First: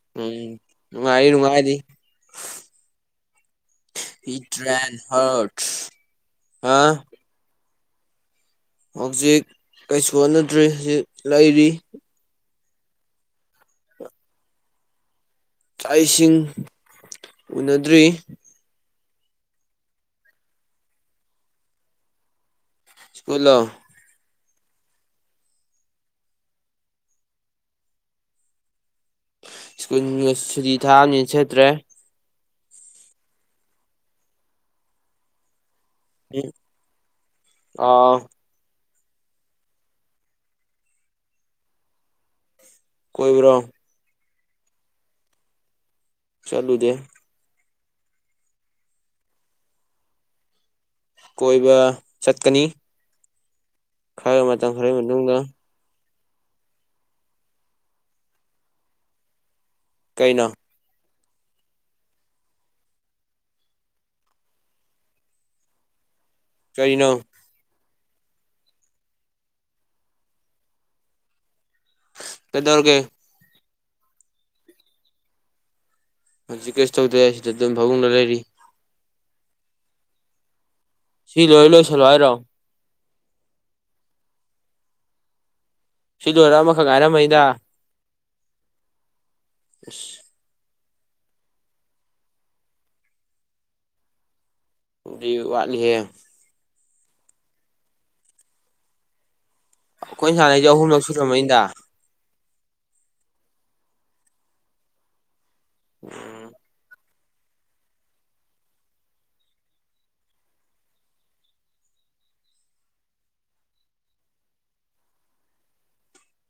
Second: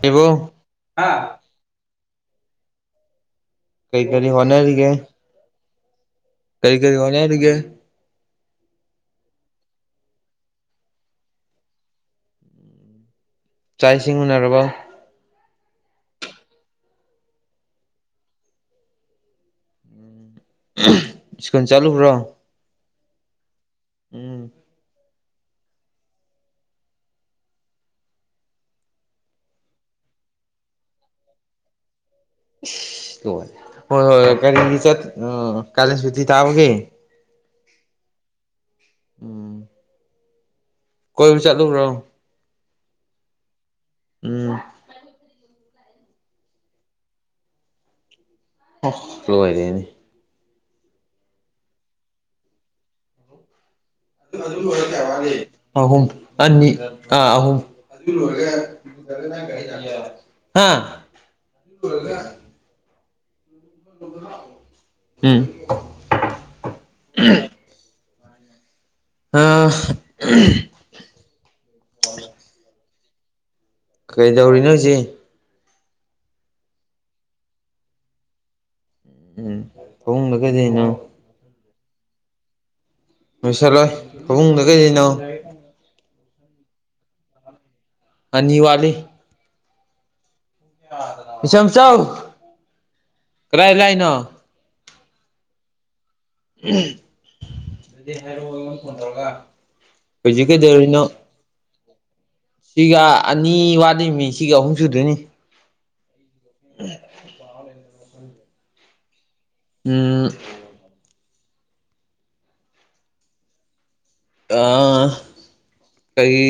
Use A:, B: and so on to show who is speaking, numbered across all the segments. A: of
B: ꯎꯝ [unintelligible]
A: ꯀꯩ ꯀꯔꯤ ꯍꯣꯠꯅꯔꯤꯒꯦ
B: ꯑꯥꯠꯁ
A: ꯀꯔꯤ ꯀꯔꯤ ꯍꯣꯠꯅꯔꯤꯒꯦ
B: ꯍꯧꯖꯤꯛ ꯀꯩꯁꯨ ꯍꯣꯠꯅꯗ꯭ꯔꯤ ꯍꯧꯖꯤꯛ ꯂꯩꯔꯤ
A: ꯆꯥꯛ ꯏꯁꯤꯡ ꯎꯅꯔꯕ
B: ꯆꯥꯛꯏꯁꯤꯡ ꯎꯅꯗ꯭ꯔꯤ
A: [unintelligible] ꯁ꯭ꯀꯨꯜ ꯆꯠꯂꯨꯕ꯭ꯔꯣ
B: ꯁ꯭ꯀꯨꯜ ꯂꯣ
A: ꯎꯝ
B: ꯁ꯭ꯀꯨꯜꯒ ꯁꯨꯇꯤ ꯊꯥꯅꯤꯅ ꯁꯦꯠꯇ꯭ꯔꯦ
A: ꯢꯁ ꯂꯣꯏꯔꯦ ꯍꯣꯏ ꯍꯣꯏ [unintelligible] ꯀꯂꯦꯟꯁꯨꯇꯤ ꯇꯕꯒꯦ
B: ꯑꯥꯎ
A: ꯎꯝ ꯀꯣꯏꯕ ꯆꯠꯂꯨꯕ꯭ꯔꯣ
B: ꯀꯣꯏꯕ꯭ꯔꯣ
A: ꯎꯝ
B: ꯆꯠꯂꯨꯗꯦ
A: ꯂꯣꯢꯔꯦꯅꯦ
B: ꯀꯣꯏꯕ ꯆꯠꯀꯅꯤ ꯈꯔ ꯃꯇꯝ
A: ꯑꯣꯏ
B: ꯈꯔꯒꯤ ꯃꯇꯨꯡꯗ
A: ꯑꯋꯥꯒꯦ [inaudible] ꯑꯍꯨꯝ ꯑꯅꯤ ꯑꯥ ꯑꯍꯨꯝ
B: ꯀꯩꯅꯣ
A: ꯍꯥ ꯄ [inaudible]
B: ꯀꯔꯤꯅꯣ
A: ꯑꯥ
B: ꯀꯩꯗꯧꯔꯒꯦ
A: ꯀꯩꯗꯧꯔꯤ ꯅꯣ ꯍꯧꯖꯤꯛ
B: ꯍꯧꯖꯤꯛ ꯀꯩꯁꯨ ꯇꯧꯗ꯭ꯔꯦ ꯁꯤꯗ ꯑꯗꯨꯝ ꯐꯥꯕꯨꯡꯗ ꯂꯩꯔꯤ
A: ꯎꯝ ꯐꯃꯨꯡꯗ ꯀꯩꯗꯧꯔꯤꯅꯣ
B: ꯁꯤ ꯂꯣꯏ ꯂꯣꯏꯁꯤꯜꯂꯣ ꯍꯥꯏꯔꯣ
A: ꯂꯣꯏꯁꯤꯜꯂꯣꯏ ꯐꯕꯨꯡꯗ ꯀꯩꯗꯧꯔꯤꯅꯣ
B: ꯁꯤ ꯂꯣꯏꯔ ꯑꯃꯈꯛ ꯉꯥꯏꯔꯝꯅꯤꯗ
A: ꯑꯅꯤ ꯋꯥꯠꯂꯤ
B: ꯑꯁ
A: ꯏꯝꯆꯧ ꯀꯗꯥꯥꯏ ꯂꯥꯛꯢꯅꯣ
B: ꯑꯗꯨꯗꯤ ꯋꯥꯠꯂꯤꯍꯦ
A: ꯑꯗꯨꯗꯤ ꯍꯥꯏꯔꯛꯑꯣ ꯑꯩꯉꯣꯟꯗ ꯐꯣꯟ ꯇꯧꯔꯛꯑꯒ
B: ꯑꯩꯈꯣꯏꯅ ꯁꯥꯟꯅꯩꯁꯦ ꯑꯍꯨꯝꯂꯛ ꯁꯨꯔꯝꯃꯅꯤꯗ
A: ꯁꯤꯒ ꯑꯅꯤ ꯋꯥꯠꯅꯤ ꯃꯤ ꯁꯤꯒ ꯑꯍꯨꯝ ꯁꯨꯗꯣꯏꯅꯤ
B: ꯑꯝ
A: ꯎ [inaudible] ꯎꯝ ꯑꯥ ꯀꯔꯤ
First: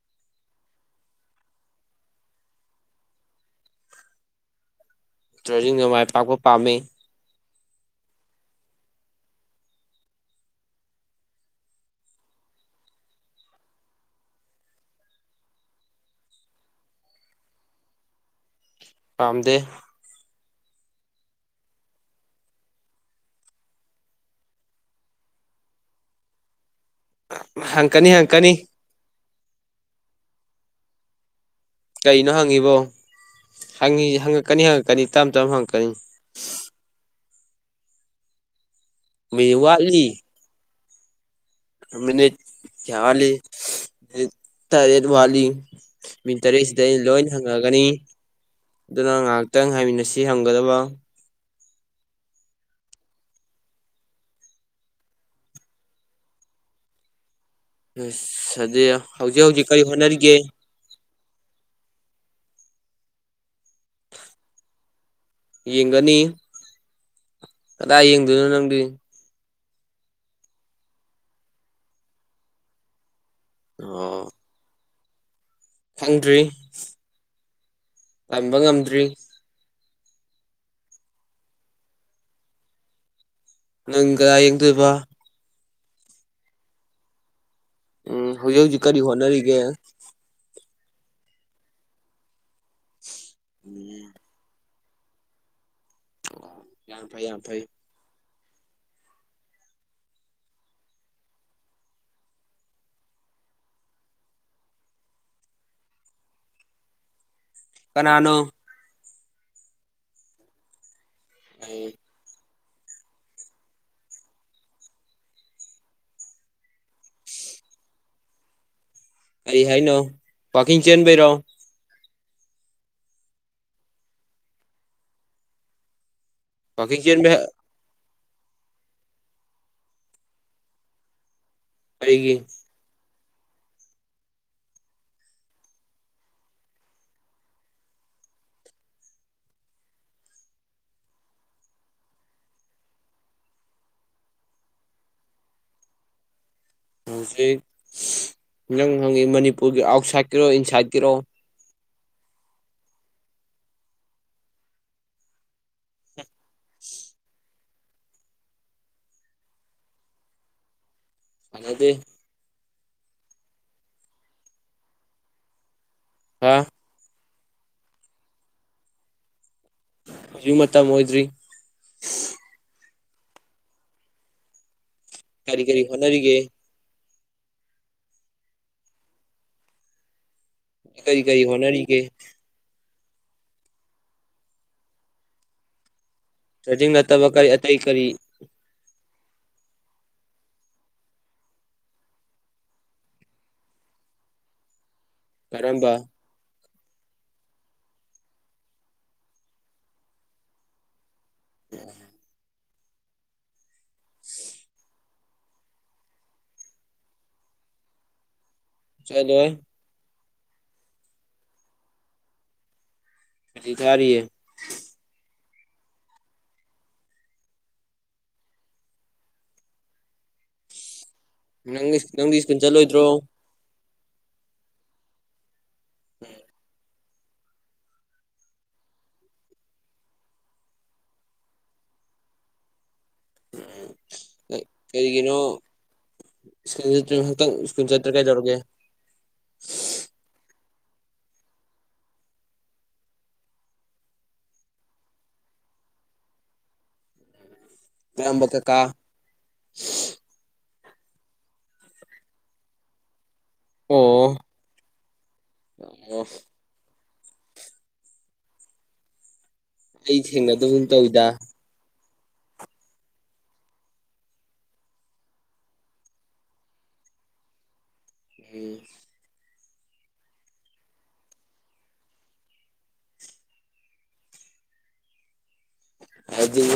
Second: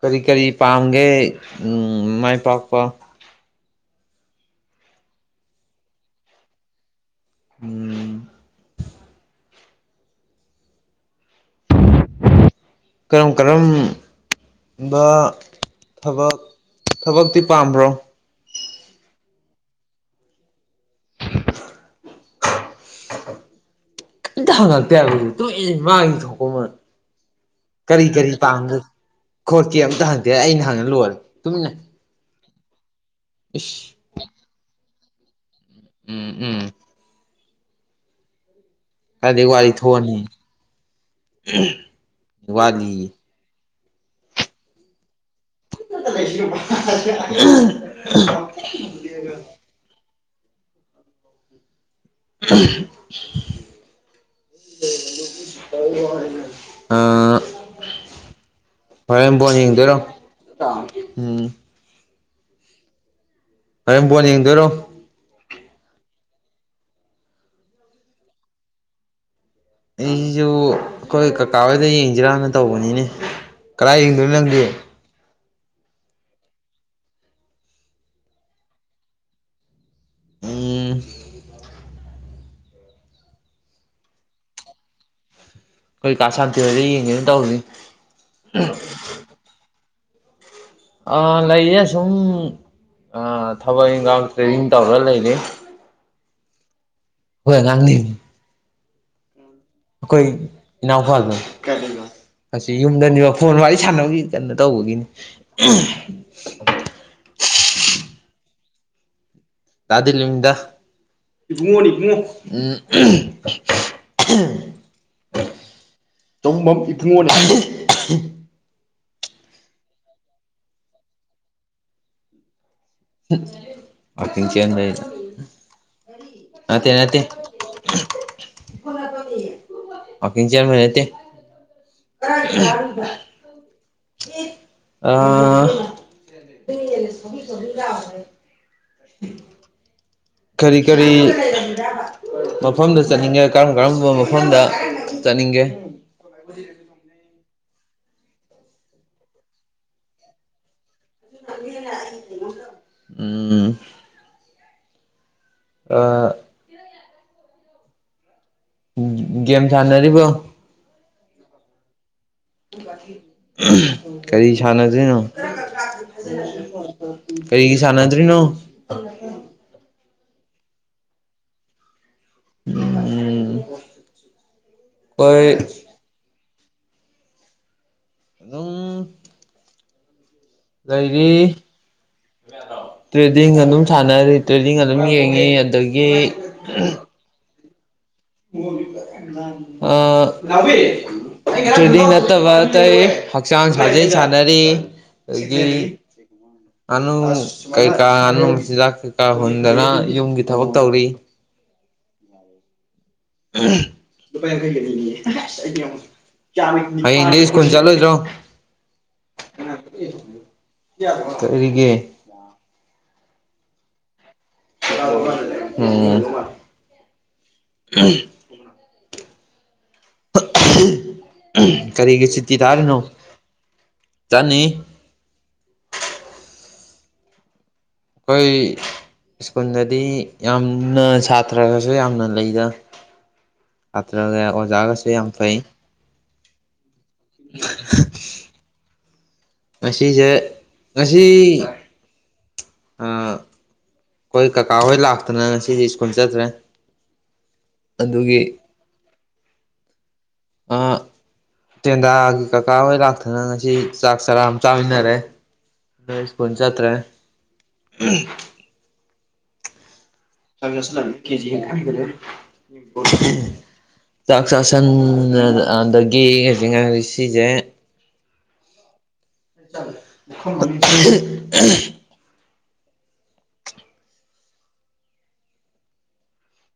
A: ꯀꯔꯤ ꯀꯔꯤ ꯄꯥꯝꯒꯦ ꯃꯥꯏ ꯄꯥꯛꯄ
B: ꯇ꯭ꯔꯦꯗꯤꯡꯗ ꯃꯥꯏ ꯄꯥꯛꯄ ꯄꯥꯝꯃꯤ
A: ꯎꯝ ꯀꯔꯝ ꯀꯔꯝ ꯊꯕꯛ ꯊꯕꯛ ꯊꯕꯛꯇꯤ ꯄꯥꯝꯕ꯭ꯔꯣ
B: ꯄꯥꯝꯗꯦ
A: ꯑꯝꯇ ꯍꯪꯉꯛꯇꯦ ꯍꯥꯏꯕ ꯇꯣꯏ ꯃꯥꯒꯤ ꯊꯣꯛꯄ ꯑꯃ ꯀꯔꯤ
B: ꯍꯪꯀꯅꯤ
A: ꯀꯔꯤ
B: ꯍꯪꯀꯅꯤ
A: ꯄꯥꯝꯒꯦ ꯈꯣꯠꯀꯦ ꯑꯝꯇ ꯍꯪꯗꯦ ꯑꯩꯅ ꯍꯪꯅ ꯂꯣꯢꯔꯦ ꯇꯨꯃꯤꯟꯅ
B: ꯀꯩꯅꯣ ꯍꯪꯉꯤꯕꯣ
A: ꯏꯁ
B: ꯍꯪꯉ ꯍꯪꯉꯛꯀꯅꯤ ꯍꯪꯉꯛꯀꯅꯤ ꯇꯞ ꯇꯞꯅ ꯍꯪꯉꯛꯀꯅꯤ
A: ꯎꯝ ꯍꯨꯝ ꯈꯔꯗꯤ
B: ꯃꯤꯅꯤꯠ
A: ꯋꯥꯔꯤ
B: ꯋꯥꯠꯂꯤ
A: ꯊꯣꯛꯑꯅꯤ
B: ꯃꯤꯅꯤꯠ ꯀꯌꯥ
A: ꯋꯥꯠꯂꯤꯌꯦ
B: ꯋꯥꯠꯂꯤ ꯇꯥꯔꯦꯠ ꯋꯥꯠꯂꯤ ꯃꯤꯅꯤꯠ ꯇꯔꯦꯠꯁꯤꯗ ꯑꯩꯅ ꯂꯣꯏ ꯍꯪꯉꯛꯑꯒꯅꯤ ꯑꯗꯨꯅ ꯉꯥꯏꯍꯥꯛꯇꯪ ꯉꯥꯢꯃꯤꯟꯅꯁꯤ ꯍꯪꯒꯗꯕ
A: [unintelligible] ꯑꯥ
B: ꯑꯗꯝꯁ ꯑꯗꯤ
A: ꯍꯣꯔꯦꯟ
B: ꯍꯧꯖꯤꯛ
A: ꯕꯣꯜ
B: ꯍꯧꯖꯤꯛ ꯀꯔꯤ
A: ꯌꯦꯡꯗꯣꯏꯔꯣ
B: ꯍꯣꯠꯅꯔꯤꯒꯦ
A: ꯎꯝ ꯍꯣꯔꯦꯟ ꯕꯣꯜ ꯌꯦꯡꯗꯣꯏꯔꯣ
B: ꯌꯦꯡꯒꯅꯤ ꯀꯗꯥꯏ ꯌꯦꯡꯗꯣꯏꯅꯣ ꯅꯪꯗꯤ
A: ꯑꯩꯖꯨ ꯑꯈꯣꯏ ꯀꯀꯥ ꯍꯣꯏꯗ ꯌꯦꯡꯖꯤꯔꯥꯅ ꯇꯧꯕꯅꯤꯅꯦ ꯀꯗꯥꯏ
B: ꯑꯣ
A: ꯌꯦꯡꯗꯣꯏꯅꯣ ꯅꯪꯗꯤ
B: ꯈꯪꯗ꯭ꯔꯤ ꯇꯝꯕ ꯉꯝꯗ꯭ꯔꯤ
A: ꯎꯝ
B: ꯅꯪ ꯀꯗꯥꯏ ꯌꯦꯡꯗꯣꯏꯕ
A: ꯑꯈꯣꯏ ꯀꯥꯥ ꯁꯥꯟꯇꯤ ꯍꯣꯏꯗ ꯌꯦꯡꯒꯦꯅ ꯇꯧꯔꯤ
B: ꯎꯝ ꯍꯧꯖꯤꯛ ꯍꯧꯖꯤꯛ ꯀꯔꯤ ꯍꯣꯠꯅꯔꯤꯒꯦ
A: ꯑꯥ ꯂꯩꯌꯦ ꯑꯁꯨꯝ ꯑꯥ ꯊꯕꯛ
B: ꯎꯝ
A: ꯏꯟꯈꯥꯡ ꯇ꯭ꯔꯦꯗꯤꯡ ꯇꯧꯔ ꯂꯩꯔꯤ
B: ꯌꯥꯝ ꯐꯩ ꯌꯥꯝ
A: ꯈꯣꯏ
B: ꯐꯩ
A: ꯑꯉꯥꯡꯅꯦꯃꯤ ꯑꯈꯣꯏ ꯏꯅꯥꯎꯄꯥꯥꯗꯣ ꯀꯥꯏ ꯂꯩꯕ ꯑꯁꯤ ꯌꯨꯝꯗꯅꯤꯕ ꯐꯣꯟ ꯋꯥꯔꯤ ꯁꯥꯟꯅꯕꯒꯤ ꯀꯩꯅꯣ ꯇꯧꯕꯒꯤꯅꯤ ꯎꯝ
B: ꯀꯅꯥꯅꯣ
A: ꯗꯥ ꯗꯤꯂꯤꯞꯅꯤꯗ ꯏꯕꯨꯡꯉꯣꯅꯤ ꯏꯕꯨꯡꯉꯣ ꯎꯝ ꯎꯝ [unintelligible] ꯆꯕꯨꯡꯕꯝ ꯏꯕꯨꯡꯉꯣ ꯅꯤ
B: ꯀꯔꯤ ꯍꯥꯏꯅꯣ ꯋꯥꯛꯀꯤꯡ ꯆꯦꯟꯕꯩꯔꯣ
A: ꯋꯥꯀꯤꯡ ꯆꯦꯟꯕꯩ ꯅꯠꯇꯦ
B: ꯋꯥꯛꯀꯤꯡ
A: ꯅꯠꯇꯦ
B: ꯆꯦꯟꯕ
A: ꯎꯐꯛ ꯅꯞꯄꯝꯃꯦꯌꯦ ꯋꯥꯛꯀꯤꯡ ꯆꯦꯟꯕꯩ ꯅꯠꯇꯦ
B: ꯑꯩꯒꯤ
A: ꯀꯔꯥꯏꯗ ꯀꯥꯔꯨ [unintelligible] [unintelligible] ꯑꯥ [unintelligible] ꯀꯔꯤ ꯀꯔꯤ ꯃꯐꯝꯗ ꯆꯠꯅꯤꯡꯒꯦ ꯀꯔꯝ ꯀꯔꯝꯕ ꯃꯐꯝꯗ ꯆꯠꯅꯤꯡꯒꯦ
B: ꯍꯧꯖꯤꯛ ꯅꯪ ꯍꯪꯉꯤ ꯃꯅꯤꯄꯨꯔꯒꯤ ꯑꯥꯎꯠꯁꯥꯏꯠꯀꯤꯔꯣ ꯏꯟꯁꯥꯏꯠꯀꯤꯔꯣ
A: [unintelligible] ꯎꯝ ꯑꯥ
B: [unintelligible]
A: ꯎꯝ ꯒꯦꯝ ꯁꯥꯟꯅꯔꯤꯕꯣ
B: ꯁꯥꯟꯅꯗꯦ
A: ꯎꯝ ꯀꯔꯤ ꯁꯥꯟꯅꯗꯣꯏꯅꯣ
B: ꯍꯥ
A: [unintelligible] ꯀꯔꯤꯒꯤ ꯁꯥꯟꯅꯗ꯭ꯔꯤꯅꯣ [unintelligible]
B: ꯍꯧꯖꯤꯛ ꯃꯇꯝ ꯑꯣꯏꯗ꯭ꯔꯤ
A: ꯎꯝ
B: ꯀꯔꯤ
A: ꯑꯩꯈꯣꯏ
B: ꯀꯔꯤ ꯍꯣꯠꯅꯔꯤꯒꯦ
A: ꯑꯗꯨꯝ
B: ꯀꯔꯤ ꯀꯔꯤ
A: ꯂꯩꯩꯔꯤ
B: ꯍꯣꯠꯅꯔꯤꯒꯦ
A: ꯇ꯭ꯔꯦꯗꯤꯡ ꯑꯗꯨꯝ ꯁꯥꯟꯅꯔꯤ ꯇ꯭ꯔꯦꯗꯤꯡ ꯑꯗꯨꯝ ꯌꯦꯡꯉꯤ ꯑꯗꯒꯤ
B: ꯇ꯭ꯔꯦꯗꯤꯡ ꯅꯠꯇꯕ ꯀꯔꯤ ꯑꯇꯩ ꯀꯔꯤ
A: [unintelligible] ꯑꯥ ꯅꯥꯎꯕꯤ ꯇ꯭ꯔꯦꯗꯤꯡ ꯅꯠꯇꯕ ꯑꯇꯩ ꯍꯛꯆꯥꯡ ꯁꯥꯖꯦꯜ ꯁꯥꯥꯟꯅꯔꯤ ꯑꯗꯒꯤ
B: ꯀꯔꯝꯕ
A: ꯉꯥꯅꯨ ꯀꯩꯀꯥ ꯉꯥꯅꯨ ꯃꯆꯤꯟꯖꯥꯛ ꯀꯩꯀꯥ ꯍꯨꯟꯗꯅ ꯌꯨꯝꯒꯤ ꯊꯕꯛ ꯇꯧꯔꯤ ꯎꯝ ꯂꯨꯄꯥ ꯌꯥꯡꯈꯩꯒꯤ ꯑꯅꯤꯅꯤꯌꯦ [unintelligible] ꯍꯌꯦꯡꯗꯤ ꯁ꯭ꯀꯨꯜ ꯆꯠꯂꯣꯏꯗ꯭ꯔꯣ
B: ꯆꯠꯂꯣꯏ
A: [unintelligible]
B: ꯁꯨꯇꯤ ꯊꯥꯔꯤꯌꯦ
A: ꯎꯝ
B: ꯅꯪ
A: ꯀꯔꯤꯒꯤ
B: ꯅꯪꯗꯤ
A: ꯆꯤꯠꯇꯤ
B: ꯁ꯭ꯀꯨꯜ
A: ꯇꯥꯔꯤꯅꯣ
B: ꯆꯠꯂꯣꯏꯗ꯭ꯔꯣ
A: ꯆꯠꯅꯤ
B: [inaudible]
A: ꯈꯣꯏ ꯁ꯭ꯀꯨꯟꯗꯗꯤ ꯌꯥꯝꯅ ꯁꯥꯇ꯭ꯔꯒꯁꯨ ꯌꯥꯝꯅ ꯂꯩꯗ ꯁꯇ꯭ꯔꯒ ꯑꯣꯖꯥꯒꯁꯨ ꯌꯥꯝ ꯐꯩ
B: [unintelligible] ꯍꯟꯇꯛ ꯁ꯭ꯀꯨꯟ ꯆꯠꯇ꯭ꯔꯦ ꯀꯥꯏꯗꯧꯔꯒꯦ
A: ꯉꯁꯤꯖꯦ ꯉꯁꯤ ꯑꯥ ꯈꯣꯏ ꯀꯀꯥ ꯍꯣꯏ ꯂꯥꯛꯇꯅ ꯉꯁꯤꯗꯤ ꯁ꯭ꯀꯨꯜ ꯆꯠꯇ꯭ꯔꯦ ꯑꯗꯨꯒꯤ
B: ꯀꯔꯝꯕ ꯀꯀꯥ
A: ꯑ ꯇꯦꯟꯗꯥꯒꯤ ꯀꯀꯥꯍꯣꯏ ꯂꯥꯛ ꯑꯗꯨꯅ ꯉꯁꯤ ꯆꯥꯛ
B: ꯑꯣ
A: ꯆꯔꯥ ꯑꯃ ꯆꯥꯃꯤꯟꯅꯔꯦ
B: ꯑꯣ
A: ꯆꯇ꯭ꯔꯦ ꯎꯝ
B: ꯑꯩ ꯊꯦꯡꯅ
A: [unintelligible] ꯆꯥꯛ ꯆꯥꯁꯟꯅ ꯑꯗꯒꯤ ꯍꯧꯖꯤ ꯉꯥꯏꯔꯤ ꯁꯤꯖꯦ
B: ꯎꯝ
A: [unintelligible]
B: ꯍꯥꯏꯗꯤ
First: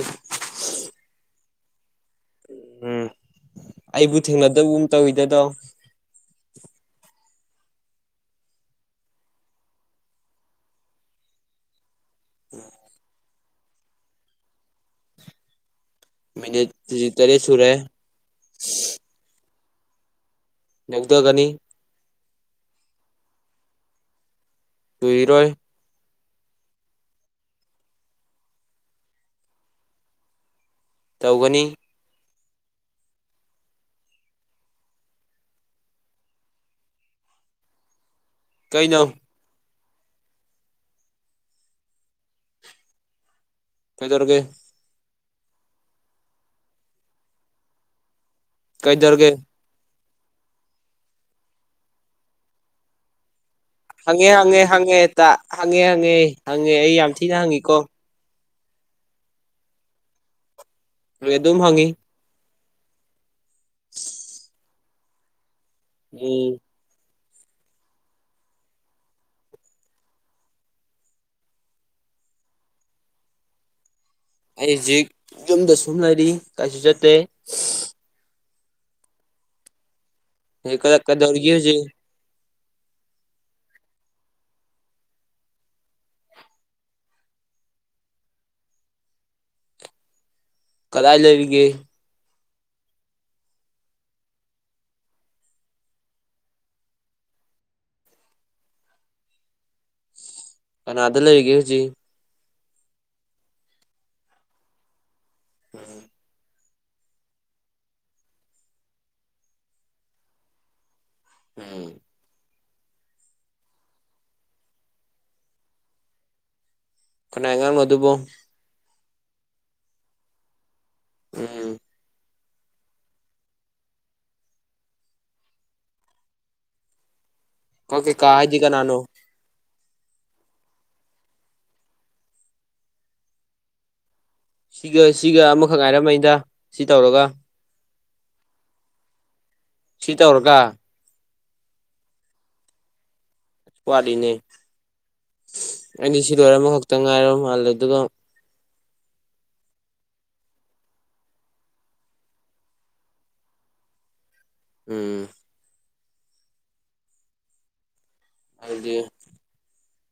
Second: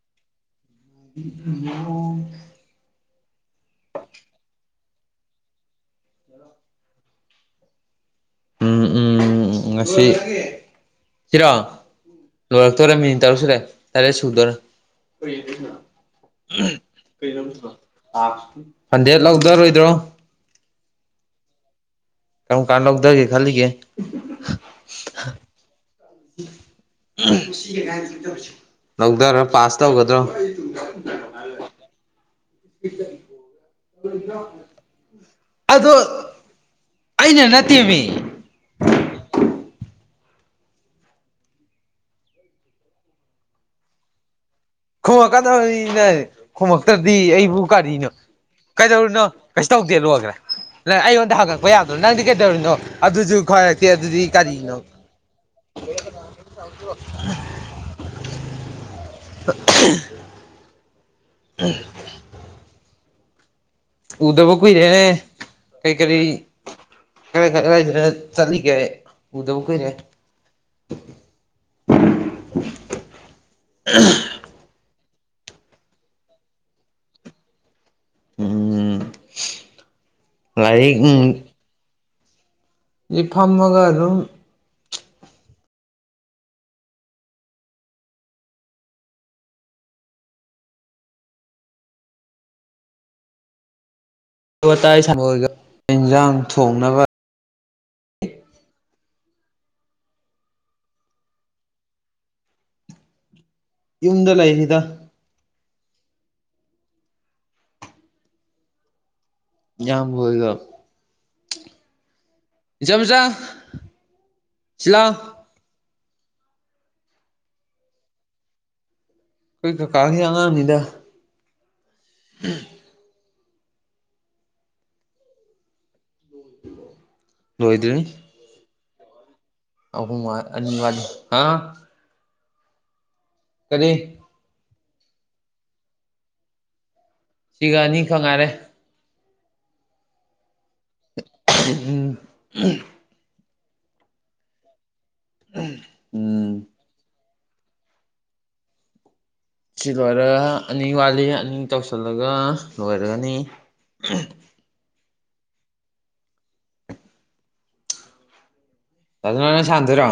A: [unintelligible]
B: ꯎꯝ ꯑꯩꯕꯨ ꯊꯦꯡꯅꯗꯕꯨꯝ ꯇꯧꯋꯤꯗꯗꯣ
A: [inaudible] ꯎꯝ ꯎꯝ ꯎꯝ ꯉꯁꯤ ꯁꯤꯔꯥ ꯂꯣꯏꯔꯛꯇꯣꯏꯣꯔꯦ ꯃꯤꯅꯤꯠ ꯇꯔꯨꯛ ꯁꯨꯔꯦ ꯇꯔꯦꯠ ꯁꯨꯗꯣꯔꯦ
B: ꯃꯤꯅꯤꯠ ꯍꯧꯖꯤꯛ ꯇꯔꯦꯠ ꯁꯨꯔꯦ
A: [unintelligible] ꯍꯟꯗꯦꯠ ꯂꯧꯗꯔꯣꯏꯗ꯭ꯔꯣ
B: ꯂꯧꯗꯒꯅꯤ
A: ꯀꯝꯀꯥꯟ ꯂꯧꯁꯒꯦ ꯈꯜꯂꯤꯒꯦ
B: ꯀꯨꯏꯔꯣꯏ
A: ꯂꯧꯗꯔ ꯄꯥꯁ ꯇꯧꯒꯗ꯭ꯔꯣ
B: ꯇꯧꯒꯅꯤ
A: ꯑꯗꯣ ꯑꯩꯅ ꯅꯠꯇꯦꯃꯤ
B: ꯀꯩꯅꯣ ꯐꯩꯗꯧꯔꯒꯦ
A: [unintelligible] ꯈꯨꯝꯃꯛꯛꯇ꯭ꯔꯗꯤ ꯑꯩꯕꯨ ꯀꯔꯤꯅꯣ ꯀꯩꯗꯧꯔꯤꯅꯣ
B: ꯀꯩꯗꯧꯔꯒꯦ
A: ꯀꯩꯁ ꯇꯧꯗꯦ ꯂꯣꯏꯒ꯭ꯔꯦ ꯂꯦ ꯑꯩꯉꯣꯟꯗ ꯍꯪꯉꯛꯄ ꯌꯥꯗ꯭ꯔꯣ ꯅꯪꯗꯤ ꯀꯩꯗꯧꯔꯤꯅꯣ ꯑꯗꯨꯁꯨ ꯈ
B: ꯍꯪꯉꯦ ꯍꯪꯉꯦ ꯍꯪꯉꯦꯇ ꯍꯪꯉꯦ ꯍꯪꯉꯦ ꯍꯪꯉꯦ ꯑꯩ ꯌꯥꯝ ꯊꯤꯅ ꯍꯪꯉꯤꯀꯣ
A: [inaudible]
B: [unintelligible]
A: ꯎꯗꯕ ꯀꯨꯏꯔꯦꯍꯦ ꯀꯩ ꯀꯔꯤ
B: ꯎꯝ
A: [unintelligible] ꯆꯠꯂꯤꯒꯦ ꯎꯗꯕꯨ ꯀꯨꯏꯔꯦ [inaudible]
B: ꯑꯩ ꯍꯧꯖꯤꯛ ꯌꯨꯝꯗ ꯁꯨꯝꯂꯩꯔꯤ ꯀꯩꯁꯨ ꯆꯠꯇꯦ
A: ꯎꯝ
B: ꯍ ꯀꯗ
A: ꯂꯥꯏꯔꯤꯛ ꯎꯝ
B: ꯀꯗꯧꯔꯤꯒꯦ ꯍꯧꯖꯤꯛ
A: ꯁꯤ ꯐꯝꯃꯒ ꯑꯗꯨꯝ
B: ꯀꯗꯥꯥꯏ ꯂꯩꯔꯤꯒꯦ
A: ꯋꯥꯇꯥꯏ ꯁꯥꯟꯅꯣꯏꯒ ꯏꯟꯖꯥꯡ ꯊꯣꯡꯅꯕ
B: ꯀꯥꯅꯗ ꯂꯩꯔꯤꯒꯦ ꯍꯧꯖꯤꯛ
A: ꯌꯨꯝꯗ ꯂꯩꯔꯤꯗ
B: ꯎꯝ
A: ꯏꯌꯥꯝꯕ ꯍꯣꯏꯒ
B: ꯎꯝ
A: ꯏꯖꯝꯖꯥ ꯁꯤꯂꯥꯎ
B: ꯀꯅꯥꯏ ꯑꯉꯥꯡꯅꯣ ꯑꯗꯨꯕꯣ
A: ꯑꯩꯈꯣꯏ ꯀꯥꯀꯥꯒꯤ ꯑꯉꯥꯡꯅꯤꯗ
B: ꯎꯝ
A: ꯎꯝ ꯂꯣꯏꯗ꯭ꯔꯤ
B: ꯅꯣꯏ ꯀꯥꯀꯥ ꯍꯥꯏꯗꯤ ꯀꯅꯥꯅꯣ
A: ꯑꯍꯨꯝ ꯋꯥꯠ ꯑꯅꯤꯋꯥꯠ ꯍꯥ ꯀꯔꯤ
B: ꯁꯤꯒ ꯁꯤꯒ ꯑꯃꯈꯛ ꯉꯥꯏꯔꯝꯃꯅꯤꯗ ꯁꯤ ꯇꯧꯔꯒ
A: ꯁꯤꯒ ꯑꯅꯤ ꯈꯛ ꯉꯥꯏꯔꯦ
B: ꯁꯤ ꯇꯧꯔꯒ
A: ꯎꯝ
B: ꯋꯥꯠꯂꯤꯅꯦ
A: ꯎꯝ
B: ꯑꯅꯤ ꯁꯤꯗꯣꯏꯔ ꯑꯃꯈꯛꯇ ꯉꯥꯏꯔ ꯃꯥꯜꯂꯦ ꯑꯗꯨꯒ
A: ꯁꯤ ꯂꯣꯏꯔꯒ ꯑꯅꯤ ꯋꯥꯠꯂꯤ ꯑꯅꯤ ꯇꯧꯁꯜꯂꯒ ꯂꯣꯏꯔꯒꯅꯤ
B: ꯎꯝ ꯑꯗꯨꯗꯤ
A: ꯑꯗꯨꯅꯅ ꯁꯥꯟꯗꯣꯏꯔ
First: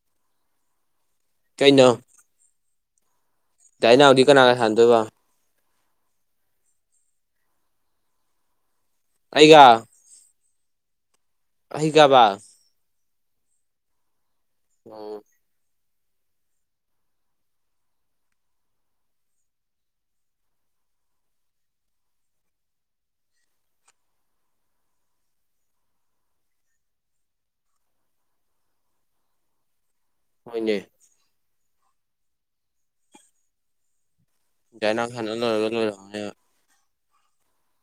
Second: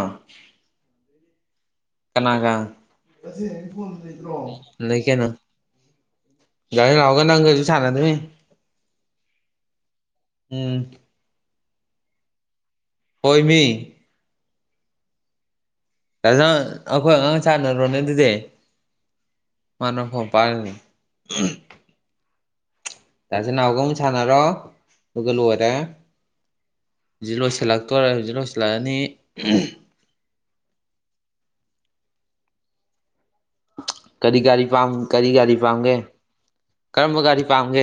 B: ꯀꯩꯅꯣ
A: ꯀꯅꯥ ꯀ
B: ꯗꯥꯏꯅꯥꯎꯗꯤ ꯀꯅꯥꯒ
A: ꯂꯩ
B: ꯁꯥꯟꯅꯗꯣꯏꯕ
A: ꯀꯦꯅ ꯒꯥꯔꯤ ꯂꯥꯎꯒ ꯅꯪꯒꯁꯤꯁꯨ ꯁꯥꯟꯅꯗꯔ꯭ꯤ
B: ꯑꯩꯒ
A: ꯎꯝ
B: ꯑꯩꯒꯕ
A: ꯍꯣꯏꯃꯤ
B: ꯎꯝ
A: [unintelligible] ꯑꯩꯈꯣꯏ ꯑꯉꯥꯡ ꯁꯥꯟꯅꯔꯣꯅꯦ ꯑꯗꯨꯗꯤ ꯃꯥꯅ ꯐꯣꯟ ꯄꯥꯏꯔꯥꯅꯤ ꯎꯝ ꯅꯆꯤꯟ ꯅꯥꯎꯗꯨ ꯃꯨꯛ ꯁꯥꯟꯅꯔꯣ ꯑꯗꯨꯒ ꯂꯣꯏꯔꯦ ꯍꯧꯖꯤ ꯂꯣꯏꯁꯤꯜꯂꯛꯇꯣꯔꯦ ꯍꯧꯖꯤꯛ ꯂꯣꯏꯁꯤꯜꯂꯛꯑꯅꯤ ꯎꯝ
B: ꯍꯣꯏꯅꯦ
A: ꯀꯔꯤ ꯒꯥꯔꯤ ꯄꯝ
B: ꯗꯥꯏꯅꯥ
A: ꯀꯔꯤ
B: ꯁꯥꯟꯅ
A: ꯒꯥꯔꯤ
B: ꯂꯣꯏꯔꯒ
A: ꯄꯥꯝꯒꯦ
B: ꯂꯣꯏꯔꯝꯅꯦꯕ
A: ꯀꯔꯝꯕ ꯒꯥꯔꯤ ꯄꯥꯝꯒꯦ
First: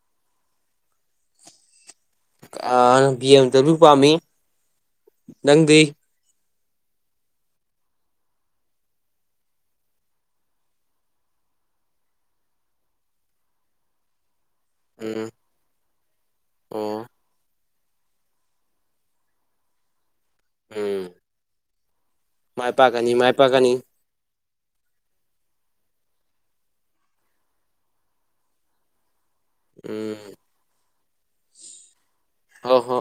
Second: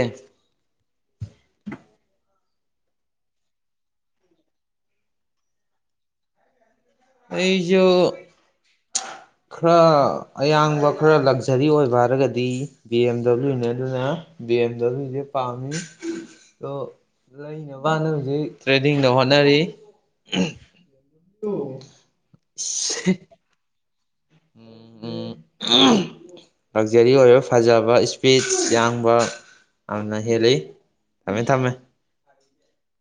B: ꯒ ꯑꯝ ꯕꯤ ꯑꯦꯝ ꯗꯕꯜꯌꯨ ꯄꯥꯝꯃꯤ ꯅꯪꯗꯤ
A: ꯑꯩꯖꯨ ꯈꯔ ꯑꯌꯥꯡꯕ ꯈꯔ ꯂꯛꯖꯔꯤ ꯑꯣꯏꯕ ꯍꯥꯏꯔꯒꯗꯤ ꯕꯤ ꯑꯦꯝ ꯗꯕ꯭ꯂꯤꯎꯅꯦ ꯑꯗꯨꯅ ꯕꯤ ꯑꯦꯝ ꯗꯕ꯭ꯂꯤꯎꯖꯦ
B: ꯎꯝ
A: ꯄꯥꯝꯃꯤ ꯑꯗꯣ
B: ꯑꯣ
A: ꯂꯩꯅꯕꯅ ꯍꯧꯖꯤꯛ ꯇ꯭ꯔꯦꯗꯤꯡꯗ ꯍꯣꯠꯅꯔꯤ
B: ꯎꯝ
A: [inaudible]
B: ꯃꯥꯏ ꯄꯥꯛꯀꯅꯤ ꯃꯥꯏ ꯄꯥꯛꯀꯅꯤ
A: ꯎꯝ ꯎꯝ [unintelligible] ꯂꯛꯖꯔꯤ ꯑꯣꯏꯕ ꯐꯖꯕ ꯏꯁꯄꯤꯠꯁ ꯌꯥꯡꯕ
B: ꯎꯝ
A: ꯌꯥꯝꯅ ꯍꯦꯜꯂꯤ ꯊꯃꯦ ꯊꯃꯦ
B: ꯍꯣꯍꯣ